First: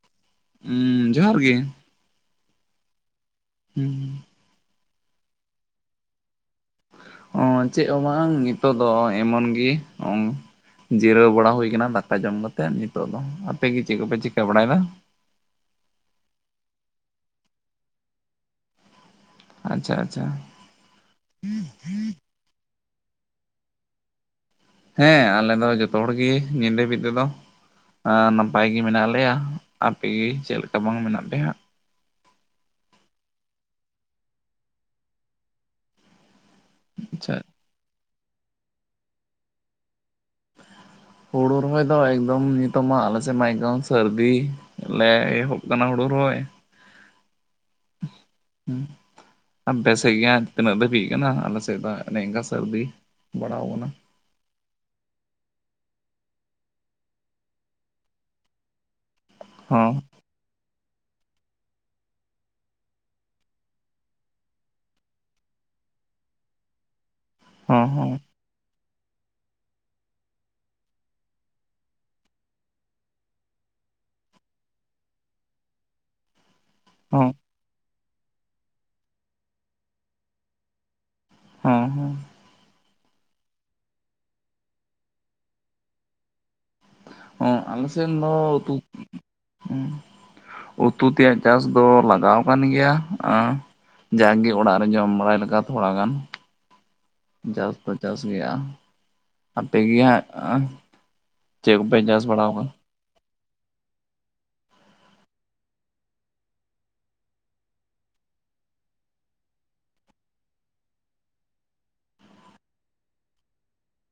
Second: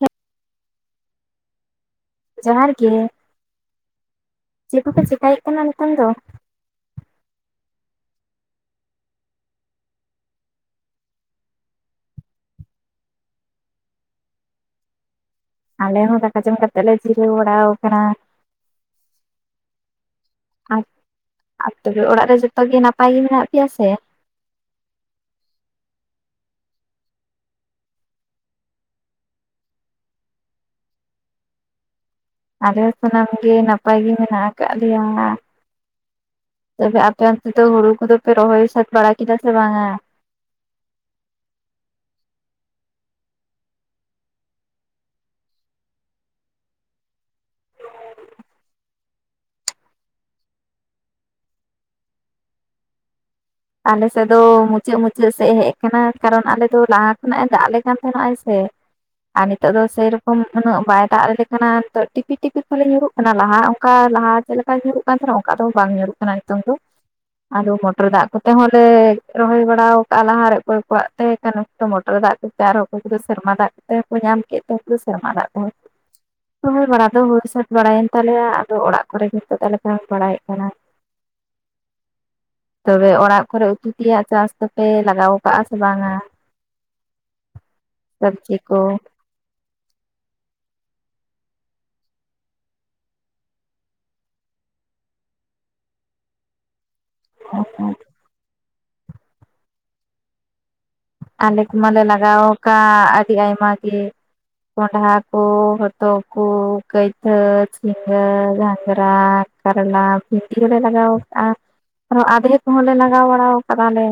ᱦᱮᱸ ᱦᱩᱸ ᱡᱚᱦᱟᱨ ᱜᱮ ᱡᱚᱦᱟᱨ ᱜᱮ ᱦᱩᱸ ᱪᱮᱫ ᱠᱚᱯᱮ ᱪᱮᱠᱟᱭᱮᱫ ᱛᱟᱦᱮᱱᱟ ᱱᱤᱛᱚᱝ ᱫᱚ? ᱚ ᱪᱮᱫ ᱦᱚᱸ ᱵᱟᱝ ᱱᱤᱛᱚᱜ ᱫᱚ ᱮᱢᱚᱱ ᱜᱮ ᱡᱤᱨᱟᱹᱣ ᱵᱟᱲᱟ ᱦᱩᱭ ᱠᱟᱱᱟ ᱫᱟᱠᱟ ᱡᱚᱢ ᱠᱟᱛᱮᱫ ᱱᱤᱛᱚᱜ ᱫᱚ ᱟᱯᱮ ᱜᱮ ᱪᱮᱫ ᱠᱚᱯᱮ ᱪᱤᱠᱟᱹ ᱵᱟᱲᱟᱭ ᱮᱫᱟ? ᱟᱞᱮ ᱦᱚᱸ ᱫᱟᱠᱟ ᱡᱚᱢ ᱠᱟᱛᱮ ᱞᱮ ᱡᱤᱨᱟᱹᱣ ᱵᱟᱲᱟᱣ ᱟᱠᱟᱱᱟ᱾ ᱟᱪᱪᱷᱟ ᱟᱪᱪᱷᱟ ᱟᱨ ᱛᱚᱵᱮ [inaudible] ᱚᱲᱟᱜ ᱨᱮ ᱡᱚᱛᱚ ᱜᱮ ᱱᱟᱯᱟᱭ ᱜᱮ ᱢᱮᱱᱟᱜ ᱯᱮᱭᱟ ᱥᱮ? ᱦᱮᱸ ᱟᱞᱮ ᱫᱚ ᱡᱚᱛᱚ ᱦᱚᱲ ᱜᱮ ᱱᱤᱫ ᱫᱷᱟᱵᱤᱡ ᱛᱮᱫᱚ᱾ ᱟᱨ ᱱᱟᱯᱟᱭ ᱜᱮ ᱢᱮᱱᱟᱜ ᱞᱮᱭᱟ ᱟᱯᱮᱜᱮ ᱪᱮᱫ ᱞᱮᱠᱟ ᱵᱟᱝ ᱢᱮᱱᱟᱜ ᱯᱮᱭᱟ? ᱟᱞᱮ ᱦᱚᱸ ᱥᱟᱱᱟᱢ ᱜᱮ ᱱᱟᱯᱟᱭ ᱜᱮ ᱢᱮᱱᱟᱜ ᱟᱠᱟᱫ ᱞᱮᱭᱟ ᱛᱚᱵᱮ ᱟᱯᱮ ᱟᱪᱪᱷᱟ ᱚᱱᱛᱮ ᱫᱚ ᱦᱩᱲᱩ ᱠᱚᱫᱚ ᱯᱮ ᱨᱚᱦᱚᱭ ᱥᱟᱛ ᱵᱟᱲᱟ ᱠᱮᱫᱟ ᱥᱮ ᱵᱟᱝ-ᱟ? [inaudible] ᱦᱩᱲᱩ ᱨᱚᱦᱚᱭ ᱫᱚ ᱮᱠᱫᱚᱢ ᱱᱤᱛᱚᱜ ᱢᱟ ᱟᱞᱮ ᱥᱮᱫ ᱢᱟ ᱮᱠᱚᱢ ᱥᱟᱹᱨᱫᱤ ᱞᱮ ᱮᱦᱚᱵ ᱠᱟᱱᱟ ᱦᱩᱲᱩ ᱨᱚᱦᱚᱭ᱾ [unintelligible] ᱦᱩᱸ ᱟᱯᱮ ᱥᱮᱫ ᱜᱮ ᱛᱤᱱᱟᱹᱜ ᱫᱟᱹᱵᱤᱡ ᱠᱟᱱᱟ ᱟᱞᱮ ᱥᱮᱫ ᱫᱚ ᱚᱱᱮ ᱚᱱᱠᱟ ᱥᱟᱹᱨᱫᱤ ᱵᱟᱲᱟᱣ ᱠᱟᱱᱟ᱾ ᱱᱚᱛᱮ ᱫᱚ ᱢᱩᱪᱟᱹᱫ ᱢᱩᱪᱟᱹᱫ ᱥᱮ ᱦᱮᱡ ᱠᱟᱱᱟ ᱠᱟᱨᱚᱱ ᱟᱞᱮ ᱫᱚ ᱞᱟᱦᱟ ᱠᱷᱚᱱᱟᱜ ᱫᱟᱜ ᱟᱞᱮ ᱠᱟᱱ ᱛᱟᱦᱮᱱᱚᱜ ᱟᱭ ᱥᱮ ᱟᱨ ᱱᱤᱛᱚᱜ ᱫᱚ ᱦᱚᱸ ᱥᱮᱨᱮ ᱠᱚᱢ ᱩᱱᱟᱹᱜ ᱵᱟᱭ ᱫᱟᱜ ᱟᱞᱮ ᱠᱟᱱᱟ ᱱᱤᱛᱚᱜ ᱴᱤᱯᱤ ᱴᱤᱯᱤ ᱯᱷᱞᱤ ᱧᱩᱨᱩᱜ ᱠᱟᱱᱟ ᱞᱟᱦᱟ ᱚᱱᱠᱟ ᱞᱟᱦᱟ ᱪᱮᱫ ᱞᱮᱠᱟ ᱧᱩᱨᱩᱜ ᱠᱟᱱ ᱛᱟᱦᱮᱱᱟ ᱚᱱᱠᱟ ᱫᱚ ᱵᱟᱝ ᱧᱩᱨᱩᱜ ᱠᱟᱱᱟ ᱱᱤᱛᱚᱝ ᱫᱚ ᱟᱫᱚ ᱦᱚᱸ ᱢᱚᱴᱚᱨ ᱦᱚᱸ ᱫᱟᱜ ᱠᱚ ᱛᱮᱦᱚᱞᱮ ᱨᱚᱦᱚᱭ ᱵᱟᱲᱟ ᱠᱟᱜ-ᱟ ᱞᱟᱦᱟᱨᱮ ᱚᱠᱚ ᱠᱚᱣᱟᱜ ᱛᱮ ᱩᱱᱠᱩ ᱫᱚ ᱢᱚᱴᱚᱨ ᱫᱟᱜ ᱠᱚ ᱛᱮᱭᱟᱨᱦᱟᱜ-ᱟ ᱩᱱᱠᱩ ᱫᱚ ᱥᱮᱨᱢᱟ ᱫᱟᱜ ᱛᱮᱦᱚᱸ ᱠᱚ ᱧᱟᱢ ᱠᱮᱫ ᱛᱮ ᱫᱚ ᱥᱮᱨᱢᱟ ᱫᱟᱜ ᱛᱮᱦᱚᱸ ᱥᱚᱭ ᱵᱟᱲᱟ ᱫᱚ ᱦᱚᱸ ᱦᱩᱭ ᱥᱟᱹᱛ ᱵᱟᱲᱟᱭᱮᱱ ᱛᱟᱞᱮᱭᱟ ᱟᱫᱚ ᱚᱲᱟᱜ ᱠᱚᱨᱮᱜᱮ ᱱᱤᱛᱚᱜ ᱞᱮ ᱵᱟᱲᱟᱭᱮᱫ ᱠᱟᱱᱟ ᱦᱮᱸ ᱦᱮᱸ ᱛᱚᱵᱮ ᱚᱲᱟᱜ ᱠᱚᱨᱮᱜ ᱩᱛᱩ ᱛᱮᱭᱟᱜ ᱪᱟᱥ ᱫᱚᱯᱮ ᱞᱟᱜᱟᱣ ᱠᱟᱜ-ᱟ ᱥᱮ ᱵᱟᱝ ᱟ? ᱚᱸ ᱟᱞᱮ ᱥᱮᱱ ᱫᱚ ᱩᱛᱩ ᱩᱸ ᱩᱛᱩ ᱛᱮᱭᱟᱜ ᱪᱟᱥ ᱫᱚ ᱞᱟᱜᱟᱣ ᱠᱟᱱ ᱜᱮᱭᱟ ᱟ, ᱡᱟᱜᱮ ᱚᱲᱟᱜ ᱨᱮ ᱡᱚᱢ ᱵᱟᱲᱟᱭ ᱞᱮᱠᱟ ᱛᱷᱚᱲᱟ ᱜᱟᱱ᱾ ᱪᱟᱥ ᱫᱚ ᱪᱟᱥ ᱜᱮᱭᱟ, ᱟᱯᱮ ᱜᱮ ᱦᱟᱸᱜ ᱼᱟ? ᱟᱞᱮ ᱠᱚᱢᱟᱞᱮ ᱞᱟᱜᱟᱣ ᱠᱟᱜ ᱟᱹᱰᱤ ᱟᱭᱢᱟ ᱜᱮ᱾ ᱠᱚᱱᱰᱦᱟ ᱠᱚ ᱦᱚᱛᱚᱜ ᱠᱚ ᱠᱟᱹᱭᱫᱟᱹ ᱡᱷᱤᱧᱸᱜᱟᱹ ᱜᱷᱟᱧᱜᱽᱨᱟ ᱟᱨ ᱚᱱᱟ ᱵᱤᱱᱰᱤ ᱦᱚᱸᱞᱮ ᱞᱟᱜᱟᱣ ᱠᱟᱜᱼᱟ᱾ ᱟᱨ ᱟᱫᱷᱮ ᱠᱚᱦᱚᱸ ᱞᱮ ᱞᱟᱜᱟᱣ ᱵᱟᱲᱟ ᱠᱟᱫᱟᱞᱮ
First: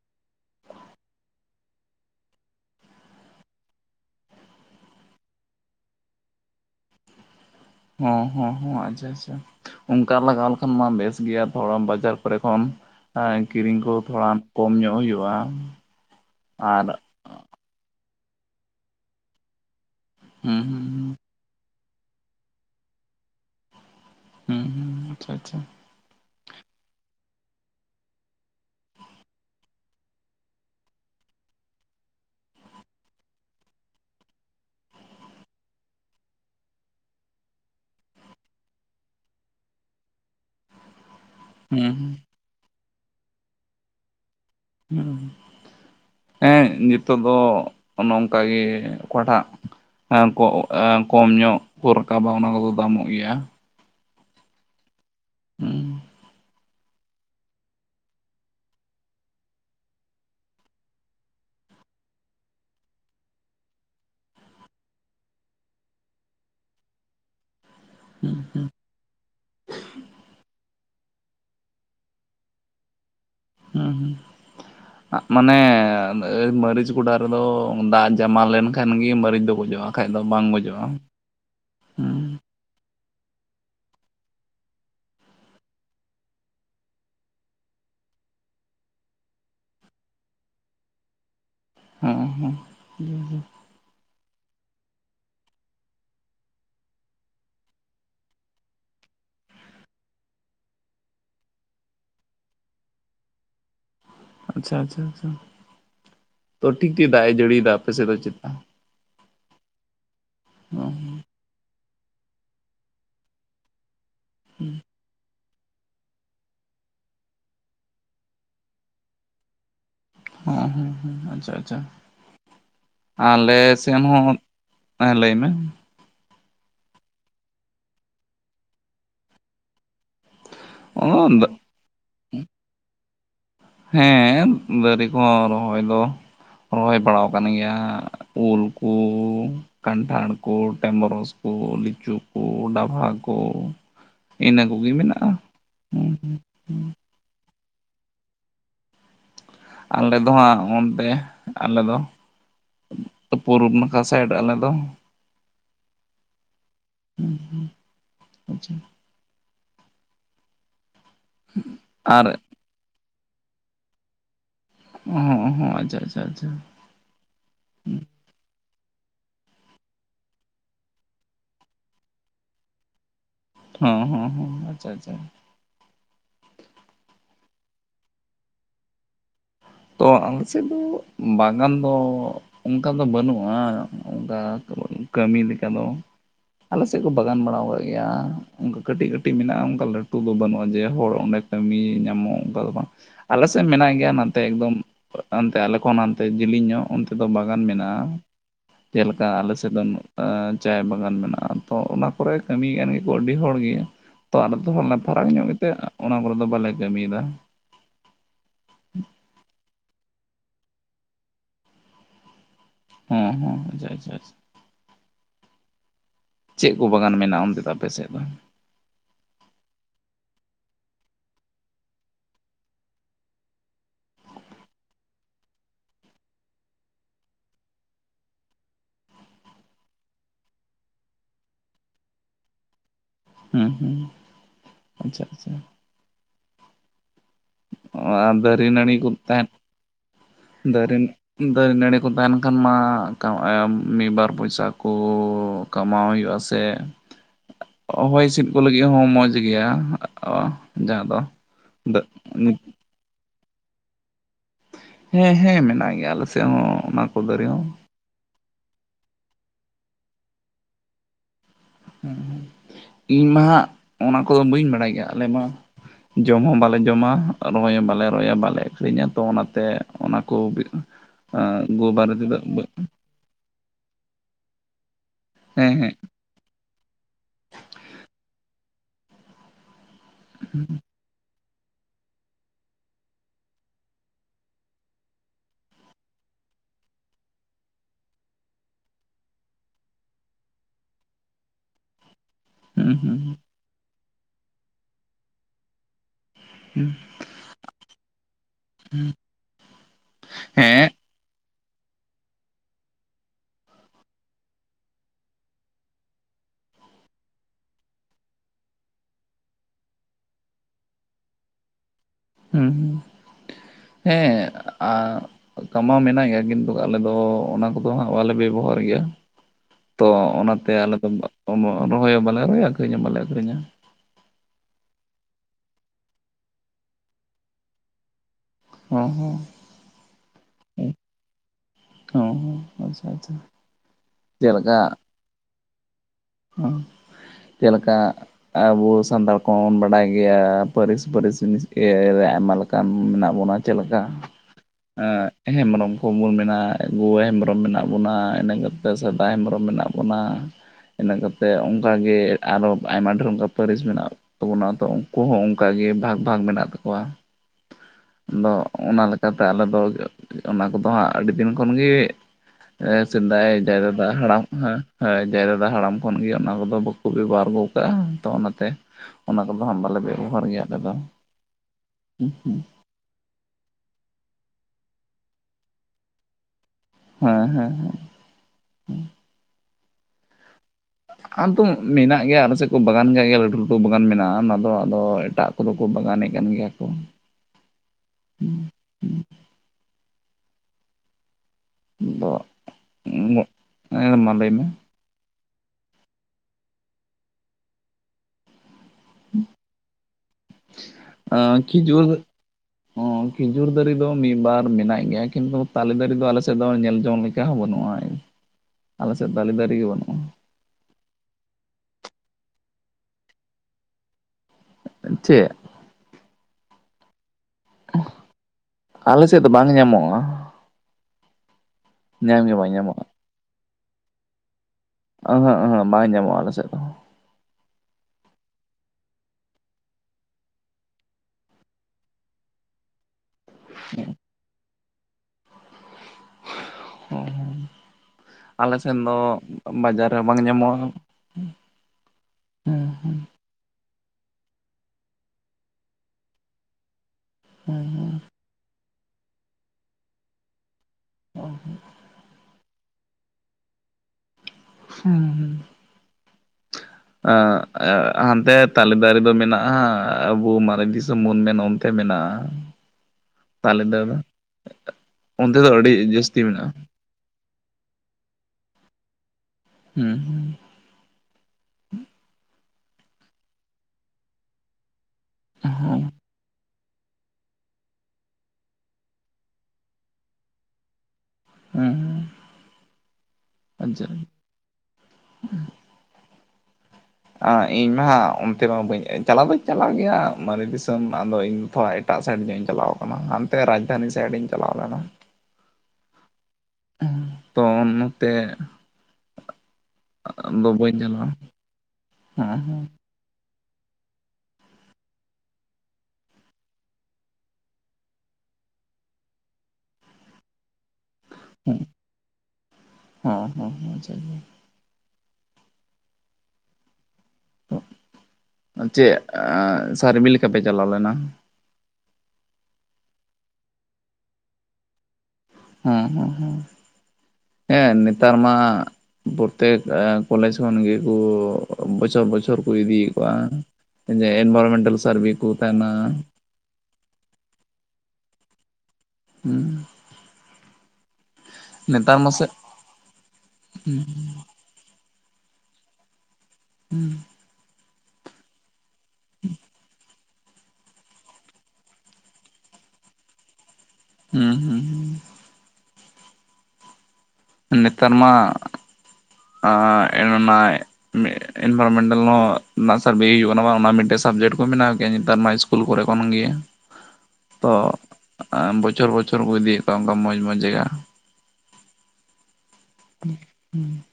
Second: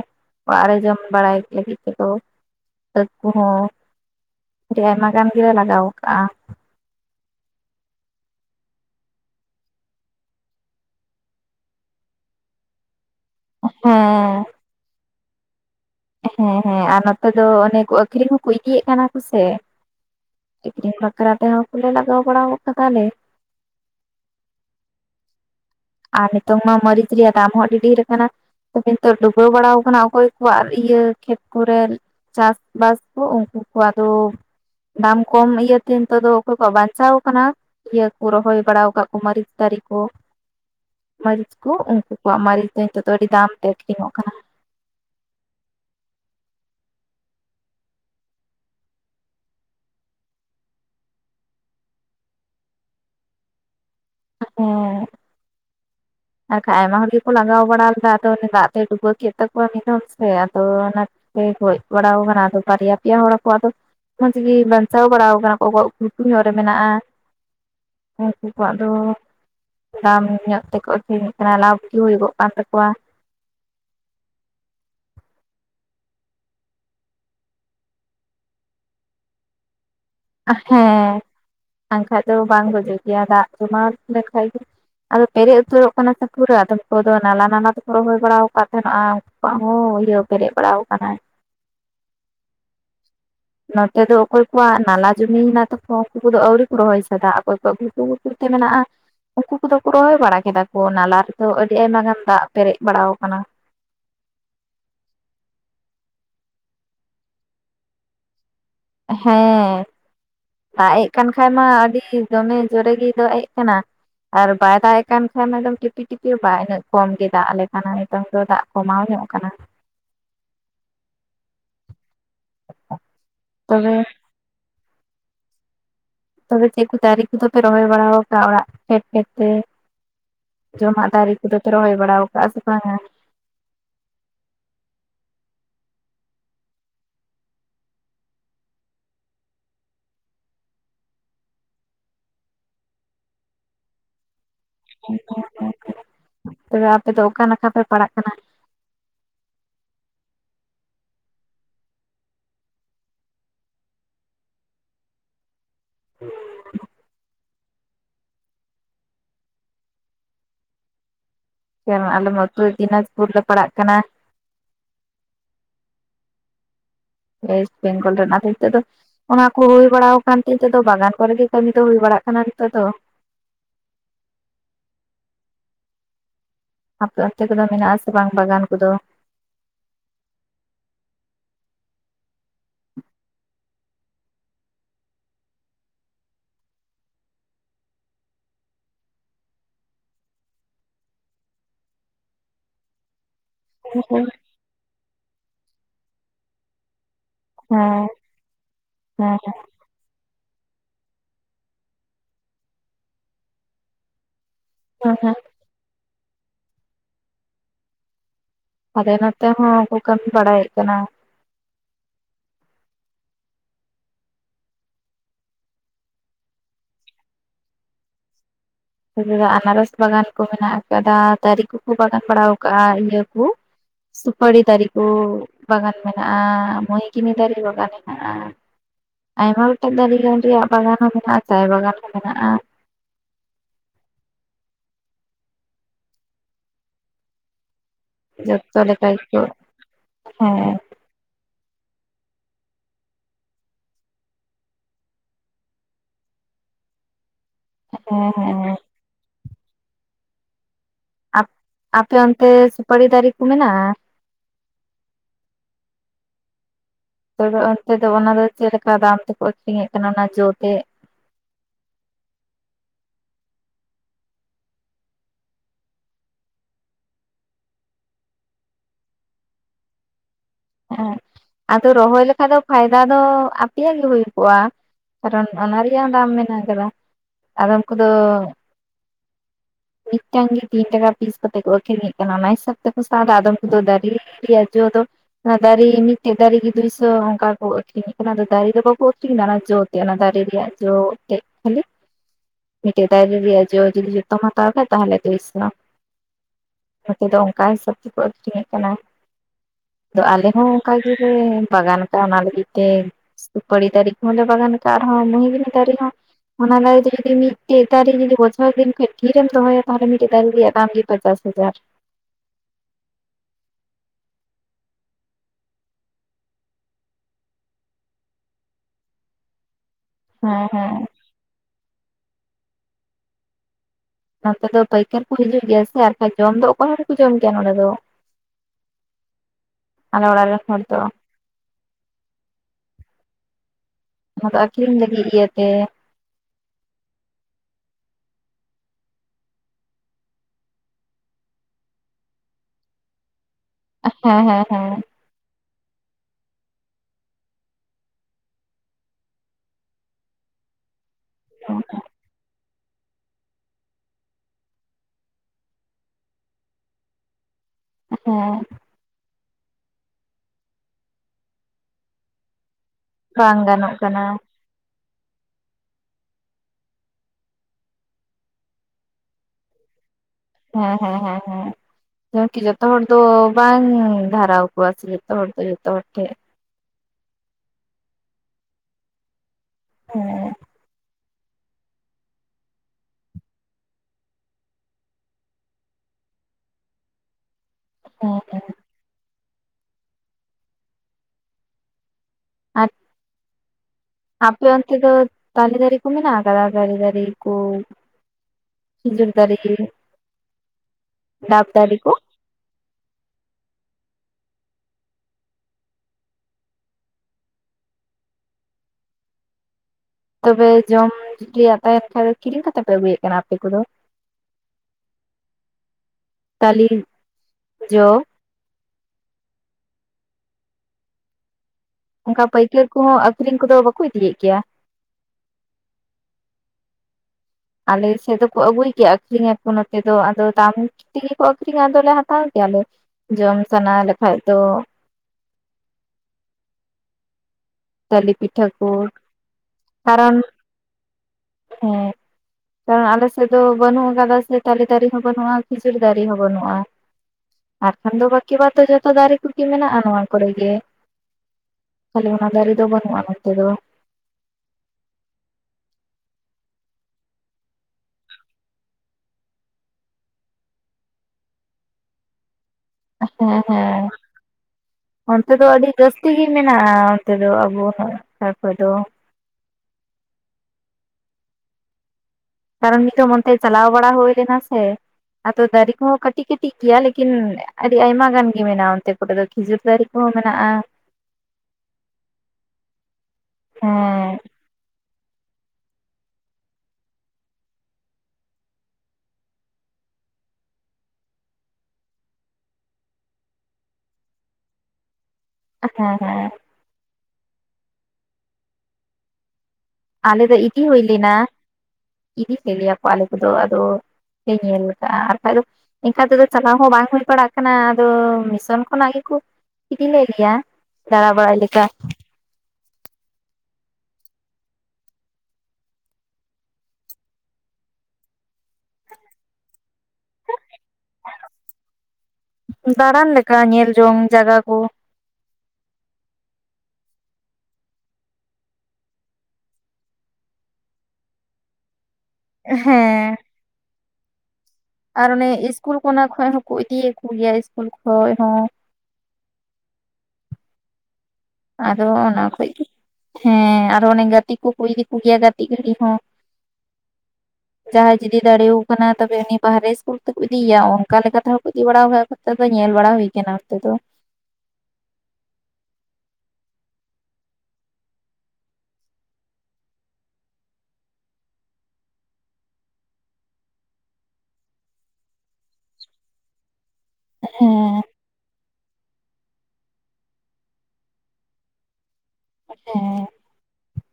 ᱚᱲᱟᱜ ᱨᱮ ᱡᱚᱢ ᱵᱟᱲᱟᱭ ᱞᱟᱹᱜᱤᱫ᱾ [unintelligible] ᱫᱚ ᱦᱟᱹᱠᱩ ᱦᱚᱸ ᱟᱹᱰᱤ ᱟᱭᱢᱟ ᱜᱟᱱ ᱜᱮᱞᱮ ᱞᱟᱜᱟᱣ ᱠᱟᱜᱼᱟ᱾ ᱦᱚᱸ ᱦᱚᱸ ᱦᱚᱸ ᱟᱪᱪᱷᱟ ᱟᱪᱪᱷᱟ᱾ ᱚᱱᱠᱟ ᱞᱟᱜᱟᱣ ᱞᱮᱠᱷᱟᱱ ᱢᱟ ᱵᱮᱥ ᱜᱮᱭᱟ ᱛᱷᱚᱲᱟ ᱵᱟᱡᱟᱨ ᱠᱚᱨᱮ ᱠᱷᱚᱱ ᱟᱨ ᱠᱤᱨᱤᱧ ᱠᱚ ᱛᱷᱚᱲᱟ ᱦᱮᱸ ᱠᱚᱢ ᱧᱚᱜ ᱦᱩᱭᱩᱜ-ᱟ᱾ ᱦᱮᱸ ᱦᱮᱸ ᱟᱨ ᱱᱚᱛᱮ ᱫᱚ ᱚᱱᱮ ᱟᱹᱠᱷᱨᱤᱧ ᱦᱚᱸᱠᱚ ᱤᱫᱤᱭᱮᱜ ᱠᱟᱱᱟ ᱠᱚᱥᱮ, ᱦᱩᱸ ᱦᱩᱸ ᱟᱠᱷᱨᱤᱧ ᱵᱟᱠᱷᱨᱟ ᱛᱮᱦᱚᱸ ᱠᱚ ᱞᱟᱜᱟᱣ ᱵᱟᱲᱟᱣ ᱠᱟᱫᱟᱞᱮ ᱦᱩᱸ ᱦᱩᱸ ᱟᱪᱪᱷᱟ ᱟᱪᱪᱷᱟ᱾ ᱟᱨ ᱱᱤᱛᱚᱝ ᱢᱟ ᱢᱟᱹᱨᱤᱪ ᱨᱮᱭᱟᱜ ᱫᱟᱢ ᱦᱚᱸ ᱟᱹᱰᱤ ᱰᱷᱤᱨ ᱠᱟᱱᱟ ᱛᱚᱵᱮ ᱱᱤᱛᱚᱜ ᱰᱩᱵᱟᱹᱣ ᱵᱟᱲᱟᱣ ᱠᱟᱱᱟ ᱚᱠᱚᱭ ᱠᱚᱣᱟᱜ ᱤᱭᱟᱹ ᱠᱷᱮᱛ ᱠᱚᱨᱮ ᱪᱟᱥᱵᱟᱥ ᱠᱚ ᱩᱱᱠᱩ ᱠᱚᱣᱟᱜ ᱫᱚ ᱫᱟᱢ ᱠᱚᱢ ᱤᱭᱟᱹᱛᱮ ᱱᱤᱛᱚᱜ ᱫᱚ ᱚᱠᱚᱭ ᱠᱚᱣᱟᱜ ᱵᱟᱧᱪᱟᱣ ᱠᱟᱱᱟ ᱤᱭᱟᱹ ᱠᱚ ᱨᱚᱦᱚᱭ ᱵᱟᱲᱟ ᱠᱟᱜ ᱠᱚ ᱢᱟᱹᱨᱤᱪ ᱫᱟᱨᱮ ᱠᱚ᱾ ᱢᱟᱹᱨᱤᱪ ᱠᱚ ᱦᱩᱸ ᱦᱩᱸ ᱩᱱᱠᱩ ᱠᱚᱣᱟᱜ ᱢᱟᱹᱨᱤᱪ ᱫᱚ ᱱᱤᱛᱚᱜ ᱫᱚ ᱟᱹᱰᱤ ᱫᱟᱢ ᱛᱮ ᱟᱹᱠᱷᱨᱤᱧᱚᱜ ᱠᱟᱱᱟ᱾ ᱦᱩᱸ ᱦᱩᱸ, ᱮᱸ ᱱᱤᱛᱚᱜ ᱫᱚ ᱚᱱᱚᱝᱠᱟ ᱜᱮ ᱚᱠᱟᱴᱟᱜ ᱟᱸ ᱠᱚᱸ ᱟᱸ ᱠᱚᱢ ᱧᱚᱜ ᱠᱚ ᱨᱟᱠᱟᱵᱟ ᱚᱱᱟ ᱠᱚᱫᱚ ᱫᱟᱢᱚᱜ ᱜᱮᱭᱟ᱾ ᱟᱠᱚ ᱦᱚᱸ ᱦᱩᱸ ᱟᱨ ᱠᱷᱟᱭ ᱟᱭᱢᱟ ᱦᱚᱲ ᱜᱮᱠᱚ ᱞᱟᱜᱟᱣ ᱵᱟᱲᱟ ᱞᱮᱫᱟ ᱟᱫᱚ ᱩᱱᱤ ᱫᱟᱜᱽ ᱛᱮᱭ ᱰᱩᱵᱟᱹ ᱠᱮᱫ ᱛᱟᱠᱚᱣᱟ ᱢᱤᱫ ᱫᱚᱢ ᱥᱮ ᱟᱫᱚ ᱚᱱᱟ ᱛᱮ ᱜᱚᱡ ᱵᱟᱲᱟᱣ ᱠᱟᱱᱟ ᱟᱫᱚ ᱯᱟᱨᱭᱟ ᱯᱮᱭᱟ ᱦᱚᱲ ᱠᱚᱣᱟᱜ ᱫᱚ ᱢᱚᱡᱽ ᱜᱮ ᱵᱟᱧᱪᱟᱣ ᱵᱟᱲᱟᱣ ᱠᱟᱱᱟ ᱠᱚ ᱟᱠᱚᱣᱟᱜ ᱠᱷᱩᱴᱩ ᱧᱚᱜ ᱨᱮ ᱢᱮᱱᱟᱜ-ᱟ᱾ ᱦᱩᱸ ᱩᱱᱠᱩ ᱠᱚᱣᱟᱜ ᱫᱚ ᱫᱟᱢ ᱧᱚᱜ ᱛᱮᱠᱚ ᱟᱹᱠᱷ ᱨᱤᱧᱮᱜ ᱠᱟᱱᱟ ᱞᱟᱵᱷ ᱜᱮ ᱦᱩᱭᱩᱜᱚᱜ ᱠᱟᱱ ᱛᱟᱠᱚᱣᱟ᱾ ᱦᱩᱸ ᱦᱩᱸ᱾ ᱢᱟᱱᱮ ᱢᱟᱹᱨᱤᱪ ᱜᱚᱰᱟ ᱨᱮᱫᱚ ᱫᱟᱜᱽ ᱡᱟᱢᱟ ᱞᱮᱱᱠᱷᱟᱱ ᱜᱮ ᱢᱟᱹᱨᱤᱪ ᱫᱚ ᱜᱚᱡᱚᱜ-ᱟ᱾ ᱟᱦᱮᱸ ᱟᱝᱠᱷᱟᱡ ᱫᱚ ᱦᱩᱸ ᱵᱟᱝ ᱜᱩᱡᱩᱜ ᱜᱮᱭᱟ ᱫᱟᱜᱽ ᱡᱚᱢᱟᱣ ᱞᱮᱱᱠᱷᱟᱭ ᱜᱮ᱾ ᱟᱫᱚ ᱯᱮᱨᱮᱡ ᱩᱛᱟᱹᱨᱚᱜ ᱠᱟᱱᱟ ᱛᱚ ᱯᱩᱨᱟᱹᱣ ᱟᱫᱚᱢ ᱠᱚᱫᱚ ᱱᱟᱞᱟ ᱱᱟᱞᱟ ᱫᱚᱠᱚ ᱨᱚᱦᱚᱭ ᱵᱟᱲᱟ ᱠᱟᱫ ᱛᱟᱦᱮᱸᱱᱚᱜ-ᱟ᱾ ᱵᱟᱝ ᱦᱚᱸ ᱤᱭᱟᱹ ᱯᱮᱨᱮᱡ ᱵᱟᱲᱟᱣ ᱠᱟᱱᱟᱭ ᱦᱩᱸ ᱦᱩᱸ, ᱦᱩᱸ ᱦᱩᱸ ᱱᱚᱛᱮ ᱫᱚ ᱚᱠᱚᱭ ᱠᱩᱣᱟᱜ ᱱᱟᱞᱟ ᱡᱚᱢᱤ ᱦᱮᱱᱟᱜ ᱛᱟᱠᱚᱣᱟ ᱩᱱᱠᱩ ᱠᱚᱫᱚ ᱟᱣᱨᱤ ᱠᱩ ᱨᱚᱦᱚᱭ ᱥᱟᱹᱛᱟ ᱚᱠᱚᱭ ᱠᱚᱣᱟᱜ ᱜᱷᱩᱴᱩ ᱜᱷᱩᱴᱩᱛᱮ ᱢᱮᱱᱟᱜ-ᱟ ᱩᱱᱠᱩ ᱠᱩᱫᱚ ᱠᱚ ᱨᱚᱦᱚᱭ ᱵᱟᱲᱟ ᱠᱮᱫᱟ ᱠᱚ ᱱᱟᱞᱟ ᱨᱮᱫᱚ ᱟᱹᱰᱤ ᱟᱭᱢᱟ ᱜᱟᱱ ᱫᱟᱜᱽ ᱯᱮᱨᱮᱡ ᱵᱟᱲᱟᱣ ᱠᱟᱱᱟ᱾ ᱟᱪᱪᱷᱟ ᱟᱪᱪᱷᱟ ᱟᱪᱪᱷᱟ, ᱛᱚ ᱴᱷᱤᱠ ᱜᱮ ᱫᱟᱜᱽ ᱮ ᱡᱟᱹᱲᱤᱭᱮᱫᱟ ᱟᱯᱮ ᱥᱮᱜ ᱫᱚ ᱪᱮᱛᱟ? ᱦᱮᱸ ᱫᱟᱜᱽ ᱦᱮᱸ ᱮᱜ ᱠᱟᱱ ᱠᱷᱟᱭ ᱢᱟ ᱟᱹᱰᱤ ᱫᱚᱢᱮ ᱡᱳᱨᱮ ᱜᱮᱭ ᱫᱟᱜᱽ ᱮᱜ ᱠᱟᱱᱟ ᱟᱨ ᱵᱟᱭ ᱫᱟᱜᱽ ᱮᱜ ᱠᱟᱱ ᱠᱷᱟᱭ ᱦᱮᱸ ᱮᱠᱫᱚᱢ ᱴᱤᱯᱤ ᱴᱤᱯᱤ ᱵᱟᱝ ᱤᱱᱟᱹᱜ ᱠᱚᱢᱜᱮ ᱫᱟᱜᱽ ᱟᱞᱮ ᱠᱟᱱᱟ ᱱᱤᱛᱚᱝ ᱫᱚ ᱫᱟᱜᱽ ᱠᱚᱢᱟᱣ ᱧᱚᱜ ᱠᱟᱱᱟ᱾ ᱦᱩᱸ ᱦᱩᱸᱦᱩᱸ ᱟᱪᱪᱷᱟ ᱟᱪᱪᱷᱟ. ᱟᱞᱮ ᱛᱚᱵᱮ ᱥᱮᱱ ᱦᱚᱸ ᱦᱮᱸ ᱞᱟᱹᱭ ᱢᱮ? ᱛᱚᱵᱮ ᱪᱤᱫ ᱠᱚ ᱫᱟᱨᱮ ᱠᱚᱫᱚ ᱯᱮ ᱨᱚᱦᱚᱭ ᱵᱟᱲᱟ ᱟᱠᱟᱫ ᱚᱲᱟᱜ ᱯᱷᱰ ᱯᱷᱰ ᱛᱮ? ᱚ ᱡᱚᱢᱟᱜ ᱫᱟᱨᱮ ᱠᱚᱫᱚ ᱯᱮ ᱨᱚᱦᱚᱭ ᱵᱟᱲᱟᱣ ᱠᱟᱜ ᱥᱮ ᱵᱟᱝᱟ? ᱦᱮᱸ ᱫᱟᱨᱮ ᱠᱚᱦᱚᱸ ᱨᱚᱦᱚᱭ ᱫᱚ ᱨᱚᱦᱚᱭ ᱵᱟᱲᱟᱣ ᱠᱟᱱ ᱜᱮᱭᱟ ᱩᱞ ᱠᱩ ᱠᱟᱱᱴᱷᱟᱲ ᱠᱩᱲ ᱴᱮᱢᱨᱚᱥ ᱠᱩ ᱞᱤᱪᱩ ᱠᱩ ᱰᱟᱵᱷᱟ ᱠᱩ ᱤᱱᱟᱹ ᱠᱩᱜᱤ [inaudible] ᱛᱚᱵᱮ ᱟᱯᱮ ᱫᱚ ᱚᱠᱟ ᱱᱟᱠᱷᱟ ᱯᱮ ᱯᱟᱲᱟᱜ ᱠᱟᱱᱟ? ᱟᱞᱮ ᱫᱚ ᱦᱟᱸᱜ ᱚᱱᱛᱮ ᱟᱞᱮ ᱫᱚ ᱯᱩᱨᱩᱵ ᱱᱟᱠᱷᱟ ᱥᱟᱭᱮᱰ ᱟᱞᱮ ᱫᱚ [inaudible] ᱟᱪᱪᱷᱟ ᱥᱮᱢᱟ ᱟᱨ ᱟᱞᱮ ᱢᱟ ᱩᱛᱛᱚᱨ ᱫᱤᱱᱟᱡᱽᱯᱩᱨ ᱞᱮ ᱯᱟᱲᱟᱜ ᱠᱟᱱᱟ ᱚᱦᱚ ᱦᱚ ᱟᱪᱪᱷᱟ ᱟᱪᱪᱷᱟ ᱟᱪᱪᱷᱟ ᱚᱭᱮᱥᱴ ᱵᱮᱝᱜᱚᱞ ᱨᱮᱱᱟᱜ ᱦᱳᱭᱛᱳ ᱟᱫᱚ ᱚᱱᱟ ᱠᱩ ᱦᱩᱭ ᱵᱟᱲᱟᱣ ᱠᱟᱱᱛᱮ ᱱᱤᱛᱳᱜ ᱫᱚ ᱵᱟᱜᱟᱱ ᱠᱚᱨᱮ ᱜᱮ ᱠᱟᱹᱢᱤ ᱫᱚ ᱦᱩᱭ ᱵᱟᱲᱟᱜ ᱠᱟᱱᱟ ᱱᱤᱛᱳᱜ ᱫᱚ᱾ ᱦᱚ ᱦᱚ ᱦᱚ ᱟᱪᱪᱷᱟ ᱟᱪᱪᱷᱟ ᱟᱯᱮ ᱚᱱᱛᱮ ᱠᱚᱫᱚ ᱢᱮᱱᱟᱜ ᱟ ᱥᱮ ᱵᱟᱝ ᱵᱟᱜᱟᱱ ᱠᱚᱫᱚ? ᱛᱚ ᱟᱞᱮ ᱥᱮᱫ ᱫᱚ ᱵᱟᱜᱟᱱ ᱫᱚ ᱚᱝᱠᱟ ᱫᱚ ᱵᱟᱹᱱᱩᱜ-ᱟ ᱚᱝᱠᱟ ᱠᱟᱹᱢᱤ ᱞᱮᱠᱟ ᱫᱚ ᱟᱞᱮ ᱥᱮᱜ ᱠᱚ ᱵᱟᱜᱟᱱ ᱵᱟᱲᱟᱣ ᱠᱟᱜ ᱜᱮᱭᱟ ᱚᱱᱠᱟ ᱠᱟᱹᱴᱤᱡ ᱠᱟᱹᱴᱤᱡ ᱢᱮᱱᱟᱜ-ᱟ ᱚᱱᱠᱟ ᱞᱟᱹᱴᱩ ᱫᱚ ᱵᱟᱹᱱᱩᱜ-ᱟ ᱡᱮ ᱦᱚᱲ ᱚᱱᱰᱮᱠ ᱠᱟᱹᱢᱤᱭ ᱧᱟᱢᱚᱜ ᱚᱝᱠᱟ ᱫᱚ ᱵᱟᱝ ᱟᱞᱮ ᱥᱮᱫ ᱢᱮᱱᱟᱜ ᱜᱮᱭᱟ ᱦᱮᱸ ᱱᱟᱱᱛᱮ ᱮᱠᱫᱚᱢ ᱦᱟᱱᱛᱮ ᱟᱞᱮ ᱠᱚ ᱦᱟᱱᱛᱮ ᱡᱤᱞᱤᱧ ᱧᱚᱜ ᱚᱱᱛ ᱛᱮ ᱫᱚ ᱵᱟᱜᱟᱱ ᱢᱮᱱᱟᱜ-ᱟ ᱡᱮᱞᱮᱠᱟ ᱦᱮᱸ ᱟᱞᱮ ᱥᱮᱫ ᱫᱚ ᱟ ᱪᱟᱭ ᱵᱟᱜᱟᱱ ᱢᱤᱱᱟᱜ-ᱟ ᱛᱚ ᱚᱱᱟ ᱠᱚᱨᱮ ᱠᱟᱹᱢᱤᱭ ᱠᱟᱱ ᱜᱮᱠᱚ ᱟᱹᱰᱤ ᱦᱚᱲ ᱜᱮ ᱛᱚ ᱟᱞᱮ ᱫᱚ ᱦᱟᱸᱜ ᱠᱮ ᱦᱮᱸ ᱯᱷᱟᱨᱟᱠ ᱦᱮᱸ ᱧᱚᱜ ᱜᱮᱛᱮ ᱚᱱᱟ ᱠᱚᱨᱮ ᱫᱚ ᱵᱟᱞᱮ ᱠᱟᱹᱢᱤᱭᱮᱫᱟ ᱟᱫᱚ ᱱᱚᱛᱮ ᱦᱚᱸ ᱩᱱᱠᱩ ᱠᱟᱹᱢᱤ ᱵᱟᱲᱟᱭᱮᱜ ᱠᱟᱱᱟ ᱦᱩᱸ ᱦᱩᱸ ᱟᱪᱷᱟ ᱪᱷᱟ ᱪᱷᱟ ᱪᱮᱜ ᱠᱩ ᱵᱟᱜᱟᱱ ᱢᱮᱱᱟᱜ-ᱟ ᱚᱱᱛᱮ ᱫᱚ ᱟᱯᱮ ᱥᱮᱜ ᱫᱚ? ᱱᱚᱛᱮ ᱫᱚ ᱟᱱᱟᱨᱚᱥ ᱵᱟᱜᱟᱱ ᱠᱚ ᱢᱮᱱᱟᱜ ᱟᱠᱟᱫᱟ ᱫᱟᱨᱤ ᱠᱚᱠᱚ ᱵᱟᱜᱟᱱ ᱵᱟᱲᱟᱣ ᱠᱟᱜ-ᱟ ᱤᱭᱟᱹ ᱠᱩ ᱥᱩᱯᱟᱹᱲᱤ ᱫᱟᱨᱤ ᱠᱩ ᱵᱟᱜᱟᱱ ᱢᱤᱱᱟᱜ-ᱟ ᱢᱚᱭᱠᱤᱢᱤ ᱫᱟᱨᱮ ᱵᱟᱜᱟᱱ ᱢᱮᱱᱟᱜ-ᱟ᱾ ᱟᱭᱢᱟ ᱜᱚᱴᱟᱡ ᱫᱟᱨᱤ ᱜᱮ ᱚᱴᱮ ᱵᱟᱜᱟᱱ ᱦᱚᱸ ᱢᱮᱱᱟᱜ-ᱟ ᱵᱟᱜᱟᱱ ᱦᱚᱸ ᱢᱮᱱᱟᱜ-ᱟ ᱦᱩᱸ ᱦᱩᱸ ᱟᱪᱷᱟ ᱟᱪᱷᱟ ᱚ ᱟ ᱫᱟᱨᱤ ᱡᱚᱛᱚ ᱱᱟᱹᱲᱤ ᱞᱮᱠᱟ ᱠᱚ ᱜᱮᱠᱚ ᱛᱟᱦᱮᱸᱫ ᱦᱮᱸ ᱫᱟᱨᱤᱱ ᱫᱟᱨᱮ ᱱᱟᱹᱲᱤ ᱠᱚ ᱛᱟᱦᱮᱱ ᱠᱷᱟᱱ ᱢᱟ ᱠᱟᱢ ᱟᱢ ᱢᱤᱫ ᱵᱟᱨ ᱯᱚᱭᱥᱟ ᱠᱩᱻ ᱠᱟᱢᱟᱣ ᱦᱩᱭᱩᱜ-ᱟ ᱥᱮ ᱦᱚᱭ ᱦᱮᱸ ᱦᱤᱸᱥᱤᱫ ᱦᱮᱸ ᱠᱚ ᱞᱟᱹᱜᱤᱫ ᱦᱚᱸ ᱢᱚᱡᱽ ᱜᱮᱭᱟ ᱡᱟᱛ ᱟᱯ ᱟᱯᱮ ᱚᱱᱛᱮ ᱥᱩᱯᱟᱲᱤ ᱫᱟᱨᱤ ᱠᱩ ᱢᱮᱱᱟᱜ-ᱟ? ᱦᱮᱸ ᱦᱮᱸ ᱢᱮᱱᱟᱜ ᱜᱮᱭᱟ ᱟᱞᱮ ᱥᱮᱜ ᱦᱚᱸ ᱚᱱᱟ ᱠᱚ ᱫᱟᱨᱮ ᱛᱚᱵᱮ ᱦᱚᱸ ᱚᱱᱛᱮ ᱫᱚ ᱚᱱᱟ ᱫᱚ ᱪᱮᱫ ᱞᱮᱠᱟ ᱫᱟᱢ ᱛᱮᱠᱚ ᱟᱠᱷᱨᱤᱧᱜᱫ ᱠᱟᱱᱟ ᱚᱱᱟ ᱡᱚ ᱛᱮ? ᱦᱩᱸ ᱤᱧ ᱢᱟ ᱦᱟᱸᱜ ᱚᱱᱟ ᱠᱚᱫᱚ ᱵᱟᱹᱧ ᱵᱟᱲᱟᱭ ᱜᱤᱭᱟ ᱟᱞᱮ ᱢᱟ ᱡᱚᱢ ᱦᱚᱸ ᱵᱟᱞᱮ ᱡᱚᱢᱟ ᱟᱨ ᱨᱚᱦᱚᱭ ᱦᱚᱸ ᱵᱟᱞᱮ ᱨᱚᱦᱚᱭᱟ ᱵᱟᱞᱮ ᱟᱹᱠᱷᱨᱤᱧᱟ ᱛᱚ ᱚᱱᱟᱛᱮ ᱚᱱᱟᱠᱚ ᱵᱤ ᱟᱨ ᱟᱫᱚ ᱨᱚᱦᱚᱭ ᱞᱮᱠᱷᱟᱡ ᱫᱚ ᱯᱷᱟᱭᱫᱟ ᱫᱚ ᱟᱯᱮᱭᱟᱜ ᱜᱮ ᱦᱩᱭᱠᱚᱜ-ᱟ ᱠᱟᱨᱚᱱ ᱦᱮᱸ ᱚᱱᱟ ᱦᱮᱸ ᱨᱮᱭᱟᱜ ᱦᱚ ᱫᱟᱢ ᱢᱮᱱᱟᱜ ᱠᱟᱫᱟ᱾ ᱟᱫᱚᱢ ᱠᱩᱫᱚ ᱢᱤᱫᱴᱟᱝ ᱜᱤ ᱛᱤᱱ ᱴᱟᱠᱟ ᱵᱤᱥ ᱠᱟᱛᱮᱜ ᱠᱚ ᱟᱹᱠᱷᱨᱤᱧᱮᱜ ᱠᱟᱱᱟ ᱚᱱᱟ ᱦᱤᱥᱟᱹᱵ ᱛᱮᱠᱚ ᱥᱟᱵᱟ ᱟᱫᱚᱢ ᱠᱚᱫᱚ ᱫᱟᱨᱤ ᱨᱤᱭᱟᱜ ᱡᱚ ᱫᱚ ᱚᱱᱟ ᱫᱟᱨᱤ ᱢᱤᱫᱴᱮᱡ ᱫᱟᱨᱤ ᱜᱤ ᱫᱩᱭᱥᱚ ᱩᱱᱠᱟ ᱠᱚ ᱟᱹᱷᱨᱤᱧᱮᱜ ᱠᱟᱱᱟ ᱟᱫᱚ ᱫᱟᱨᱮ ᱫᱚ ᱵᱟᱠᱚ ᱟᱹᱷᱨᱤᱧᱫᱟ ᱚᱱᱟ ᱡᱚ᱾ ᱛᱮᱫ ᱚᱱᱟ ᱫᱟᱨᱮ ᱨᱤᱭᱟᱜ ᱡᱚ ᱛᱮᱫ ᱠᱷᱟᱹᱞᱤ᱾ ᱦᱮᱸ ᱢᱤᱫᱴᱮᱡ ᱫᱟᱨᱮ ᱦᱮᱸ ᱮᱨᱤᱭᱟ ᱡᱚ ᱡᱩᱫᱤ ᱡᱷᱚᱛᱚᱢ ᱦᱟᱛᱟᱣ ᱠᱷᱟᱡ ᱛᱟᱦᱟᱞᱮ ᱫᱩᱭᱥᱚ᱾ ᱱᱚᱛᱮ ᱫᱚ ᱚᱱᱠᱟ ᱦᱤᱥᱟᱹᱵ ᱛᱮᱠᱚ ᱟᱹᱠᱷᱨᱤᱧᱮᱜ ᱠᱟᱱᱟ᱾ ᱟᱫᱚ ᱟᱞᱮ ᱦᱚᱸ ᱦᱮᱸ ᱚᱱᱠᱟ ᱜᱤᱞᱮ ᱵᱟᱜᱟᱱ ᱠᱟᱜᱼᱟ ᱚᱱᱟ ᱞᱟᱹᱜᱤᱫ ᱛᱮ ᱥᱩᱯᱟᱹᱲᱤ ᱫᱟᱨᱮ ᱠᱚᱦᱚᱸᱞᱮ ᱵᱟᱜᱟᱱ ᱠᱟᱜ-ᱟ ᱟᱨᱦᱚᱸ ᱢᱤᱦᱚᱜᱤᱱᱤ ᱫᱟᱨᱮ ᱦᱚᱸ᱾ ᱚᱱᱟ ᱫᱟᱨᱮ ᱨᱮ ᱡᱩᱫᱤ ᱢᱤᱫᱴᱮᱡ ᱫᱟᱨᱮ ᱡᱩᱫᱤ ᱵᱚᱪᱷᱚᱨ ᱫᱤᱱ ᱠᱷᱚᱡ ᱠᱷᱤᱨᱮᱢ ᱫᱚᱦᱚᱭᱟ ᱛᱟᱦᱚᱞᱮ ᱢᱤᱫᱴᱮᱡ ᱫᱟᱨᱮ ᱨᱤᱭᱟᱜ ᱫᱟᱢ ᱜᱮ ᱯᱟᱪᱟᱥ ᱦᱟᱡᱟᱨ᱾ ᱦᱩᱸ, ᱦᱮᱸ ᱟ ᱠᱟᱢᱟᱣ ᱢᱮᱱᱟᱜ ᱜᱮᱭᱟ ᱠᱤᱱᱛᱩ ᱟᱞᱮ ᱫᱚ ᱚᱱᱟ ᱠᱚᱫᱚ ᱦᱟᱸᱜ ᱵᱟᱞᱮ ᱵᱮᱵᱚᱦᱟᱨ ᱜᱤᱭᱟ᱾ ᱛᱚ ᱦᱮᱸ ᱚᱱᱟᱛᱮ ᱦᱮᱸ ᱟᱞᱮᱫᱚ ᱨᱚᱦᱚᱭ ᱦᱚᱸ ᱵᱟᱞᱮ ᱨᱚᱦᱚᱭᱟ ᱟᱹᱠᱷᱨᱤᱧ ᱦᱚᱸ ᱵᱟᱞᱮ ᱟᱹᱠᱷᱨᱤᱧᱟ᱾ ᱱᱚᱱᱛᱮ ᱫᱚ ᱯᱟᱹᱭᱠᱟᱹᱨ ᱠᱩ ᱦᱤᱡᱩᱜ ᱜᱮᱭᱟ ᱥᱮ ᱟᱨᱠᱷᱟᱡ ᱡᱚᱢ ᱫᱚ ᱚᱠᱚᱭ ᱦᱚᱸ ᱵᱟᱠᱚ ᱡᱚᱢ ᱜᱮᱭᱟ ᱱᱚᱸᱰᱮ ᱫᱚ᱾ ᱦᱚᱸ ᱦᱚᱸ ᱟᱞᱮ ᱚᱲᱟᱜ ᱨᱮᱱ ᱦᱚᱲ ᱦᱩᱸ, ᱫᱚ ᱦᱚᱸ ᱦᱚᱸ ᱟᱪᱪᱷᱟ ᱟᱪᱪᱷᱟ᱾ ᱚᱱᱟᱫᱚ ᱟᱠᱷᱨᱤᱧ ᱞᱟᱹᱜᱤᱫ ᱤᱭᱟᱹ ᱛᱮ᱾ ᱦᱚᱸ ᱡᱮᱞᱮᱠᱟ ᱟᱵᱚ ᱥᱟᱱᱛᱟᱲ ᱠᱚᱦᱚᱸ ᱵᱚᱱ ᱵᱟᱰᱟᱭ ᱜᱮᱭᱟ ᱯᱟᱹᱨᱤᱥ ᱯᱟᱹᱨᱤᱥ [inaudible] ᱨᱮ ᱟᱭᱢᱟ ᱞᱮᱠᱟᱱ ᱢᱮᱱᱟᱜ ᱵᱚᱱᱟ᱾ ᱪᱮᱫ ᱞᱮᱠᱟ ᱦᱮᱸ ᱦᱮᱸ ᱦᱮᱸ ᱮᱸ ᱦᱮᱢᱵᱨᱚᱢ ᱠᱚ ᱵᱩᱱ ᱢᱮᱱᱟ [inaudible] ᱦᱮᱢᱵᱨᱚᱢ ᱢᱮᱱᱟᱜ ᱵᱚᱱᱟ ᱤᱱᱟᱹ ᱠᱟᱛᱮᱜ ᱥᱟᱫᱟ ᱦᱮᱢᱵᱨᱚᱢ ᱢᱮᱱᱟᱜ ᱵᱚᱱᱟ᱾ ᱤᱱᱟᱹ ᱠᱟᱛᱮᱫ ᱦᱮᱸ ᱚᱱᱠᱟ ᱜᱮ ᱟᱨᱚ ᱟᱭᱢᱟ ᱰᱷᱮᱨ ᱩᱱᱠᱟ ᱯᱟᱹᱨᱤᱥ ᱢᱮᱱᱟᱜ ᱛᱟᱵᱚᱱᱟ ᱛᱚ ᱩᱱᱠᱩ ᱦᱚᱸ ᱚᱱᱠᱟ ᱜᱮ ᱵᱷᱟᱜᱽ ᱵᱷᱟᱜᱽ ᱢᱮᱱᱟᱜ ᱛᱟᱠᱚᱣᱟ᱾ ᱟᱫᱚ ᱚᱱᱟ ᱞᱮᱠᱟᱛᱮ ᱟᱞᱮ ᱫᱚ ᱚᱱᱟ ᱠᱚᱫᱚ ᱦᱟᱸᱜ ᱟᱹᱰᱤ ᱫᱤᱱ ᱠᱷᱚᱱ ᱜᱮ ᱮᱸ ᱵᱟᱝ ᱥᱮᱫᱟᱭ [unintelligible] ᱜᱟᱱᱚᱜ ᱦᱟᱲᱟᱢ ᱠᱟᱱᱟ [inaudible] ᱫᱟ ᱦᱟᱲᱟᱢ ᱠᱷᱚᱱ ᱜᱮ ᱚᱱᱟ ᱠᱚᱫᱚ ᱵᱟᱠᱚ ᱵᱮᱵᱚᱦᱟᱨ ᱟᱹᱜᱩ ᱠᱟᱜᱼᱟ ᱛᱚ ᱚᱱᱟᱛᱮ ᱚᱱᱟ ᱠᱚᱫᱚ ᱦᱟᱸᱜ ᱵᱟᱞᱮ ᱵᱮᱵ ᱦᱮᱸ ᱦᱮᱸ ᱦᱮᱸ ᱦᱮᱸ [inaudible] ᱛᱚ ᱦᱚᱲ ᱫᱚ ᱵᱟᱝ ᱫᱷᱟᱨᱟᱣ ᱠᱚᱣᱟ ᱥᱮ ᱡᱷᱚᱛᱚ ᱦᱚᱲ ᱫᱚ ᱡᱷᱚᱛᱚ ᱦᱚᱲ ᱴᱷᱮᱡ᱾ ᱦᱮᱸ ᱦᱮᱸ ᱦᱮᱸ᱾ ᱦᱮᱸ᱾ ᱟᱫᱚ ᱢᱮᱱᱟᱜ ᱜᱮᱭᱟ ᱟᱞᱮ ᱥᱮᱫ ᱠᱚ ᱵᱟᱜᱟᱱ ᱠᱟᱜ ᱜᱮᱭᱟ ᱞᱟᱹᱴᱩ ᱞᱟᱹᱴᱩ ᱵᱟᱜᱟᱱ ᱢᱮᱱᱟᱜᱼᱟ ᱚᱱᱟ ᱫᱚ ᱟᱫᱚ ᱮᱴᱟᱜ ᱠᱚᱫᱚ ᱠᱚ ᱵᱟᱜᱟᱱᱮᱜ ᱠᱟᱱ ᱜᱮᱭᱟ ᱠᱚ᱾ ᱦᱮᱸ ᱦᱮᱸ᱾ ᱟᱨ [inaudible] ᱦᱮᱸ ᱢᱟ ᱞᱟᱹᱭ ᱢᱮ ᱟᱯᱮ ᱚᱱᱛᱮ ᱫᱚ ᱛᱟᱞᱮ ᱫᱟᱨᱮ ᱠᱚ ᱢᱮᱱᱟᱜ ᱟᱠᱟᱫᱟ ᱛᱟᱞᱮ ᱫᱟᱨᱮ ᱠᱚ? ᱠᱷᱤᱡᱩᱨ ᱫᱟᱨᱮ᱾ ᱟᱸ ᱰᱟᱵ ᱫᱟᱨᱮ ᱠᱷᱤᱡᱩᱨ ᱠᱚ [inaudible] ᱚᱸ ᱠᱷᱤᱡᱩᱨ ᱫᱟᱹᱨᱮ ᱫᱚ ᱢᱤᱫ ᱵᱟᱨ ᱢᱮᱱᱟᱜ ᱜᱤᱭᱟ ᱠᱤᱱᱛᱩ ᱛᱟᱞᱤ ᱫᱟᱨᱮ ᱫᱚ ᱟᱞᱮ ᱥᱮᱜ ᱫᱚ ᱧᱮᱞ ᱡᱚᱝ ᱞᱮᱠᱟ ᱦᱚᱸ ᱵᱟᱹᱱᱩᱜᱼᱟ᱾ ᱟᱞᱮ ᱥᱮᱫ ᱛᱟᱞᱮ ᱫᱟᱨᱮ ᱜᱮ ᱵᱟᱹᱱᱩᱜᱼᱟ᱾ ᱛᱚᱵᱮ ᱡᱚᱢ ᱨᱤᱭᱟᱜ ᱛᱟᱦᱮᱱ ᱠᱷᱟᱡ ᱫᱚ ᱠᱤᱨᱤᱧ ᱠᱟᱛᱮ ᱯᱮ ᱟᱹᱜᱩᱭᱮᱜ ᱠᱟᱱᱟ ᱟᱯᱮ ᱠᱚᱫᱚ? ᱪᱮᱫ? ᱛᱟᱞᱤ ᱡᱚ᱾ ᱟᱞᱮ ᱥᱮᱫ ᱫᱚ ᱵᱟᱝ ᱧᱟᱢᱚᱜᱼᱟ᱾ ᱚᱱᱠᱟ ᱧᱟᱢ ᱜᱮ ᱵᱟᱝ ᱯᱟᱹᱭᱠᱟᱹᱨ ᱧᱟᱢᱚᱜᱼᱟ ᱠᱚᱦᱚᱸ ᱟᱠᱷᱨᱤᱧ ᱠᱩᱫᱚ ᱵᱟᱠᱩ ᱤᱫᱤᱭᱮᱜ ᱜᱮᱭᱟ? ᱮᱸᱦᱮᱜ ᱮᱸᱦᱮᱜ ᱵᱟᱝ ᱧᱟᱢᱚᱜ-ᱟ ᱟᱞᱮ ᱥᱮᱫ ᱫᱚ᱾ ᱟᱞᱮ ᱥᱮᱫ ᱫᱚᱠᱚ ᱟᱹᱜᱩᱭ ᱜᱮᱭᱟ ᱟᱠᱷᱨᱤᱧᱟᱠᱚ ᱱᱚᱛᱮ ᱫᱚ ᱟᱫᱚ ᱫᱟᱢ ᱛᱤᱜᱤ ᱠᱚ ᱟᱹᱷᱨᱤᱧᱟ ᱟᱫᱚᱞᱮ ᱦᱟᱛᱟᱣ ᱠᱤᱭᱟᱞᱮ ᱡᱚᱢ ᱥᱟᱱᱟ ᱞᱮᱠᱟᱱᱡ ᱫᱚ᱾ ᱚ ᱛᱟᱞᱮ ᱯᱤᱴᱷᱟᱹ ᱟᱞᱮ ᱠᱚ ᱥᱮᱱ ᱫᱚ ᱵᱟᱡᱟᱨ ᱨᱮ ᱠᱟᱨᱚᱱ ᱵᱟᱝ ᱧᱟᱢᱚᱜ-ᱟ᱾ ᱦᱮᱸ [inaudible] ᱠᱟᱨᱚᱱ ᱟᱞᱮᱥᱮᱜ ᱫᱚ ᱵᱟᱹᱱᱩᱜ ᱠᱟᱫᱟ ᱥᱮ ᱛᱟᱞᱮ ᱫᱟᱨᱮ ᱦᱚᱸ ᱵᱟᱹᱱᱩᱜ-ᱟ ᱠᱷᱤᱡᱩᱨ ᱫᱟᱨᱮ ᱦᱚᱸ ᱵᱟᱹᱱᱩᱜ-ᱟ ᱾ ᱟᱨᱠᱷᱟᱱ ᱫᱚ ᱵᱟᱠᱤ ᱵᱟᱫ ᱫᱚ ᱡᱷᱚᱛᱚ ᱫᱟᱨᱮ ᱠᱚᱜᱮ ᱢᱮᱱᱟᱜ-ᱟ ᱱᱚᱣᱟ ᱠᱚᱨᱮ ᱜᱮ ᱠᱷᱟᱹᱞᱤ ᱚᱱᱟ ᱫᱟᱨᱮᱹ ᱫᱚ ᱵᱟᱹᱱᱩᱜ-ᱟ ᱱᱚᱛᱮ ᱫᱚ ᱦᱩᱸ ᱦᱩᱸ [unintelligible] ᱦᱟᱱᱛᱮ ᱛᱟᱞᱮ ᱫᱟᱨᱮ ᱫᱚ ᱢᱮᱱᱟᱜ-ᱟ ᱟᱵᱚ ᱢᱟᱨᱮ ᱫᱤᱥᱚᱢ ᱵᱚᱱ ᱢᱮᱱ ᱚᱱᱛᱮ ᱢᱮᱱᱟᱜ-ᱟ ᱦᱮᱸ ᱦᱮᱸ ᱚᱱᱛᱮ ᱫᱚ ᱟᱹᱰᱤ ᱡᱟᱹᱥᱛᱤ ᱜᱮ ᱢᱮᱱᱟᱜ-ᱟ ᱛᱮᱫᱚ ᱟᱵᱚ [inaudible] ᱠᱚ ᱫᱚ ᱩᱸᱻᱻ ᱠᱟᱨᱚᱱ ᱱᱤᱛᱚᱜ ᱦᱚᱸ ᱚᱱᱛᱮ ᱪᱟᱞᱟᱣ ᱵᱟᱲᱟ ᱦᱩᱭ ᱞᱮᱱᱟ ᱥᱮ ᱟᱫᱚ ᱫᱟᱨᱮ ᱦᱩᱸ ᱠᱚᱦᱚᱸ ᱠᱟᱹᱴᱤᱡ ᱠᱟᱹᱴᱤᱡ ᱜᱮᱭᱟ ᱞᱮᱠᱤᱱ ᱟᱹᱰᱤ ᱟᱭᱢᱟ ᱜᱟᱱ ᱜᱮ ᱢᱮᱱᱟᱜ-ᱟ ᱚᱱᱛᱮ ᱠᱚᱨᱮ ᱫᱚ ᱠᱷᱤᱡᱩᱨ ᱫᱟᱨᱮ ᱠᱚᱦᱚᱸ ᱢᱮᱱᱟᱜ-ᱟ ᱾ ᱦᱮᱸ ᱟᱪᱷᱟ ᱦᱮᱸ ᱤᱧ ᱢᱟ ᱦᱟᱸᱜ ᱚᱱᱛᱮ ᱢᱟ ᱵᱟᱹᱧ ᱪᱟᱞᱟᱣ ᱫᱚᱧ ᱪᱟᱞᱟᱣ ᱜᱮᱭᱟ ᱢᱟᱨᱮ ᱫᱤᱥᱚᱢ ᱟᱫᱚ ᱤᱧᱛᱚ ᱦᱟᱜ ᱮᱴᱟᱜ ᱥᱟᱭᱤᱰ ᱧᱚᱜ ᱤᱧ ᱪᱟᱞᱟᱣ ᱠᱟᱱᱟ ᱦᱟᱱᱛᱮ ᱨᱟᱡᱽᱫᱷᱟᱱᱤ ᱥᱟᱭᱤᱰ ᱤᱧ ᱪᱟᱞᱟᱣ ᱞᱮᱱᱟ᱾ ᱦᱮᱸ ᱦᱮ ᱩᱦ ᱛᱚ ᱱᱚᱛᱮ ᱟᱞᱮ ᱫᱚ ᱤᱫᱤ ᱵᱟᱹᱧ ᱦᱳᱭ ᱪᱟᱞᱟᱣᱟ ᱞᱮᱱᱟ, ᱦᱮᱸ ᱤᱫᱤ ᱠᱮᱜᱞᱮᱭᱟ ᱠᱚ ᱟᱞᱮ ᱠᱚᱫᱚ ᱟᱫᱚ ᱧᱮᱞ ᱠᱟᱜ-ᱟ ᱟᱨ ᱠᱷᱟᱡ ᱫᱚ ᱤᱱᱠᱟ ᱛᱮᱫᱚ ᱪᱟᱞᱟᱣ ᱦᱚᱸ ᱵᱟᱝ ᱦᱩᱭ ᱵᱟᱲᱟᱜ ᱠᱟᱱᱟ ᱟᱫᱚ ᱢᱤᱥᱚᱱ ᱠᱷᱚᱱᱟᱜ ᱜᱮ ᱠᱚ ᱤᱫᱤ ᱞᱮᱜ ᱞᱮᱭᱟ ᱫᱟᱬᱟ ᱵᱟᱲᱟᱭ ᱞᱮᱠᱟ ᱦᱚᱸ ᱦᱚᱸ ᱦᱚᱸ ᱟᱪᱷᱟ ᱪᱮᱫ ᱥᱟᱨᱵᱮ ᱞᱮᱠᱟ ᱯᱮ ᱪᱟᱞᱟᱣ ᱞᱮᱱᱟ? ᱫᱟᱬᱟᱱ ᱞᱮᱠᱟ ᱧᱮᱞ ᱡᱚᱝ ᱡᱟᱭᱜᱟ ᱠᱚ ᱦᱮᱸ ᱦᱮᱸ ᱦᱮᱸ ᱦᱮᱸ ᱱᱮᱛᱟᱨ ᱢᱟ! ᱚᱛᱚᱭᱮᱯ ᱠᱚᱞᱮᱡᱽ ᱠᱷᱚᱱ ᱜᱮᱠᱚ ᱵᱚᱪᱷᱚᱨ ᱵᱚᱪᱷᱚᱨ ᱪᱷᱚᱨ ᱠᱚ ᱤᱫᱤᱭᱮᱜ ᱠᱚᱣᱟ ᱦᱮᱸ ᱮᱱᱵᱷᱟᱨ ᱢᱮᱱᱴᱮᱞ ᱟᱨ ᱚᱱᱮ ᱤᱥᱠᱩᱞ ᱠᱷᱚᱱᱟᱜ ᱠᱷᱚᱡ ᱦᱚᱸᱠᱚ ᱤᱫᱤᱭᱮᱫ ᱠᱚᱜᱮᱭᱟ ᱤᱥᱠᱩᱞ ᱠᱷᱚᱡ ᱦᱚᱸ, ᱩᱸᱻ ᱟᱫᱚ ᱚᱱᱟ ᱠᱷᱚᱡ ᱜᱮ ᱦᱮᱸ ᱦᱩᱸ ᱟᱨᱚ ᱚᱱᱮ ᱜᱟᱛᱮ ᱠᱚ ᱠᱚ ᱤᱫᱤ ᱠᱚᱜᱮᱭᱟ ᱜᱟᱛᱮ ᱜᱷᱟᱹᱲᱤ ᱦᱚᱸ ᱦᱩᱸ ᱡᱟᱦᱟᱸᱭ ᱡᱩᱫᱤ ᱫᱟᱲᱮᱭᱟ ᱠᱟᱱᱟ ᱛᱚᱵᱮ ᱩᱱᱤ ᱵᱟᱦᱨᱮ ᱤᱥᱠᱩᱞ ᱛᱮᱠᱚ ᱤᱫᱤᱭᱟ ᱚᱱᱠᱟ ᱛᱮᱦᱚᱸᱠᱚ ᱤᱫᱤ ᱵᱟᱲᱟ ᱠᱟᱣ ᱛᱮ ᱫᱚ ᱧᱮᱞ ᱵᱟᱲᱟ ᱦᱩᱭ ᱠᱟᱱᱟ ᱚᱠᱛᱚ ᱫᱚ ᱦᱩᱸ ᱦᱩᱸ ᱦᱩᱸᱻᱻ ᱱᱮᱛᱟᱨ ᱢᱟ [inaudible] ᱤᱱᱵᱷᱟᱨᱢᱮᱱᱴᱟᱞ ᱦᱚᱸ ᱨᱮᱱᱟᱜ ᱥᱟᱨᱵᱷᱮ ᱦᱩᱭᱩᱜ-ᱟ ᱚᱱᱟ ᱢᱤᱫᱴᱮᱡ ᱥᱟᱵᱡᱮᱠᱴ ᱠᱚ ᱠᱮᱭᱟ ᱱᱮᱛᱟᱨ ᱢᱟ ᱩᱥ ᱥᱠᱩᱞ ᱠᱚᱨᱮ ᱠᱚ ᱮᱢ ᱜᱮᱭᱟ ᱛᱚ ᱦᱮᱸ ᱵᱚᱪᱷᱚᱨ ᱵᱚᱪᱷᱚᱨ ᱠᱚ ᱤᱫᱤᱭᱮᱜ ᱠᱚᱣᱟ ᱚᱱᱠᱟ ᱢᱚᱸᱡᱽ ᱢᱚᱸᱡ ᱡᱟᱭᱜᱟ ᱟᱪᱷᱟ ᱦᱮᱸ ᱩᱸ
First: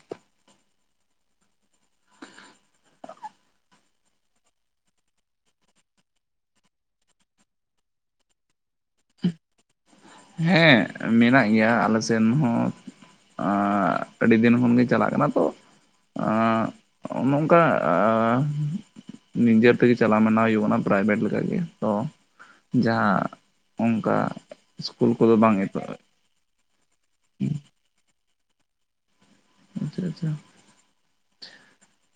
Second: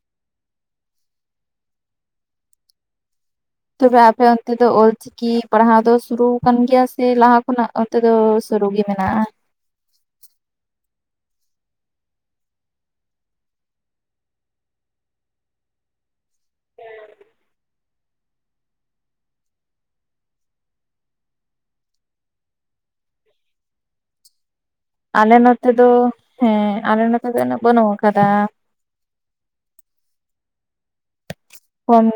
ᱪᱮᱫᱟᱜ ᱟᱯᱮ ᱚᱱᱛᱮ ᱫᱚ ᱚᱞ ᱪᱤᱠᱤ ᱠᱤ ᱯᱟᱲᱦᱟᱣ ᱫᱚ ᱥᱩᱨᱩ ᱠᱟᱱ ᱜᱮᱭᱟ ᱥᱮ ᱞᱟᱦᱟ ᱠᱷᱚᱱᱟᱜ ᱚᱱᱛᱮ ᱫᱚ ᱥᱩᱨᱩ ᱜᱮ ᱢᱮᱱᱟᱜ-ᱟ? ᱦᱮᱸ ᱢᱮᱱᱟᱜ ᱜᱮᱭᱟ ᱟᱞᱮ ᱥᱮᱱ ᱦᱚᱸ, ᱟᱹᱰᱤ ᱫᱤᱱ ᱠᱷᱚᱱ ᱜᱮ ᱪᱟᱞᱟᱜ ᱠᱟᱱᱟ ᱛᱚ ᱚ ᱚᱱᱚᱝᱠᱟ ᱱᱤᱡᱮᱨ ᱛᱮᱜᱮ ᱪᱟᱞᱟᱣ ᱢᱟᱱᱟᱣ ᱦᱩᱭᱩᱜ ᱯᱨᱟᱭᱵᱷᱮᱴ ᱞᱮᱠᱟᱜᱮ ᱛᱚ ᱡᱟᱦᱟᱸ ᱚᱱᱠᱟ ᱤᱥᱠᱩᱞ ᱟᱞᱮ ᱠᱚᱫᱚ ᱵᱟᱝ ᱱᱚᱛᱮ ᱫᱚ ᱮᱛᱚᱦᱚᱵ ᱦᱮᱸ ᱟᱞᱮ ᱱᱚᱛᱮ ᱫᱚ ᱩᱱᱟᱹᱜ ᱵᱟᱹᱱᱩᱜ ᱠᱟᱫᱟ ᱾ ᱟᱪᱪᱷᱟ ᱟᱪᱪᱷᱟ ᱠᱚᱢ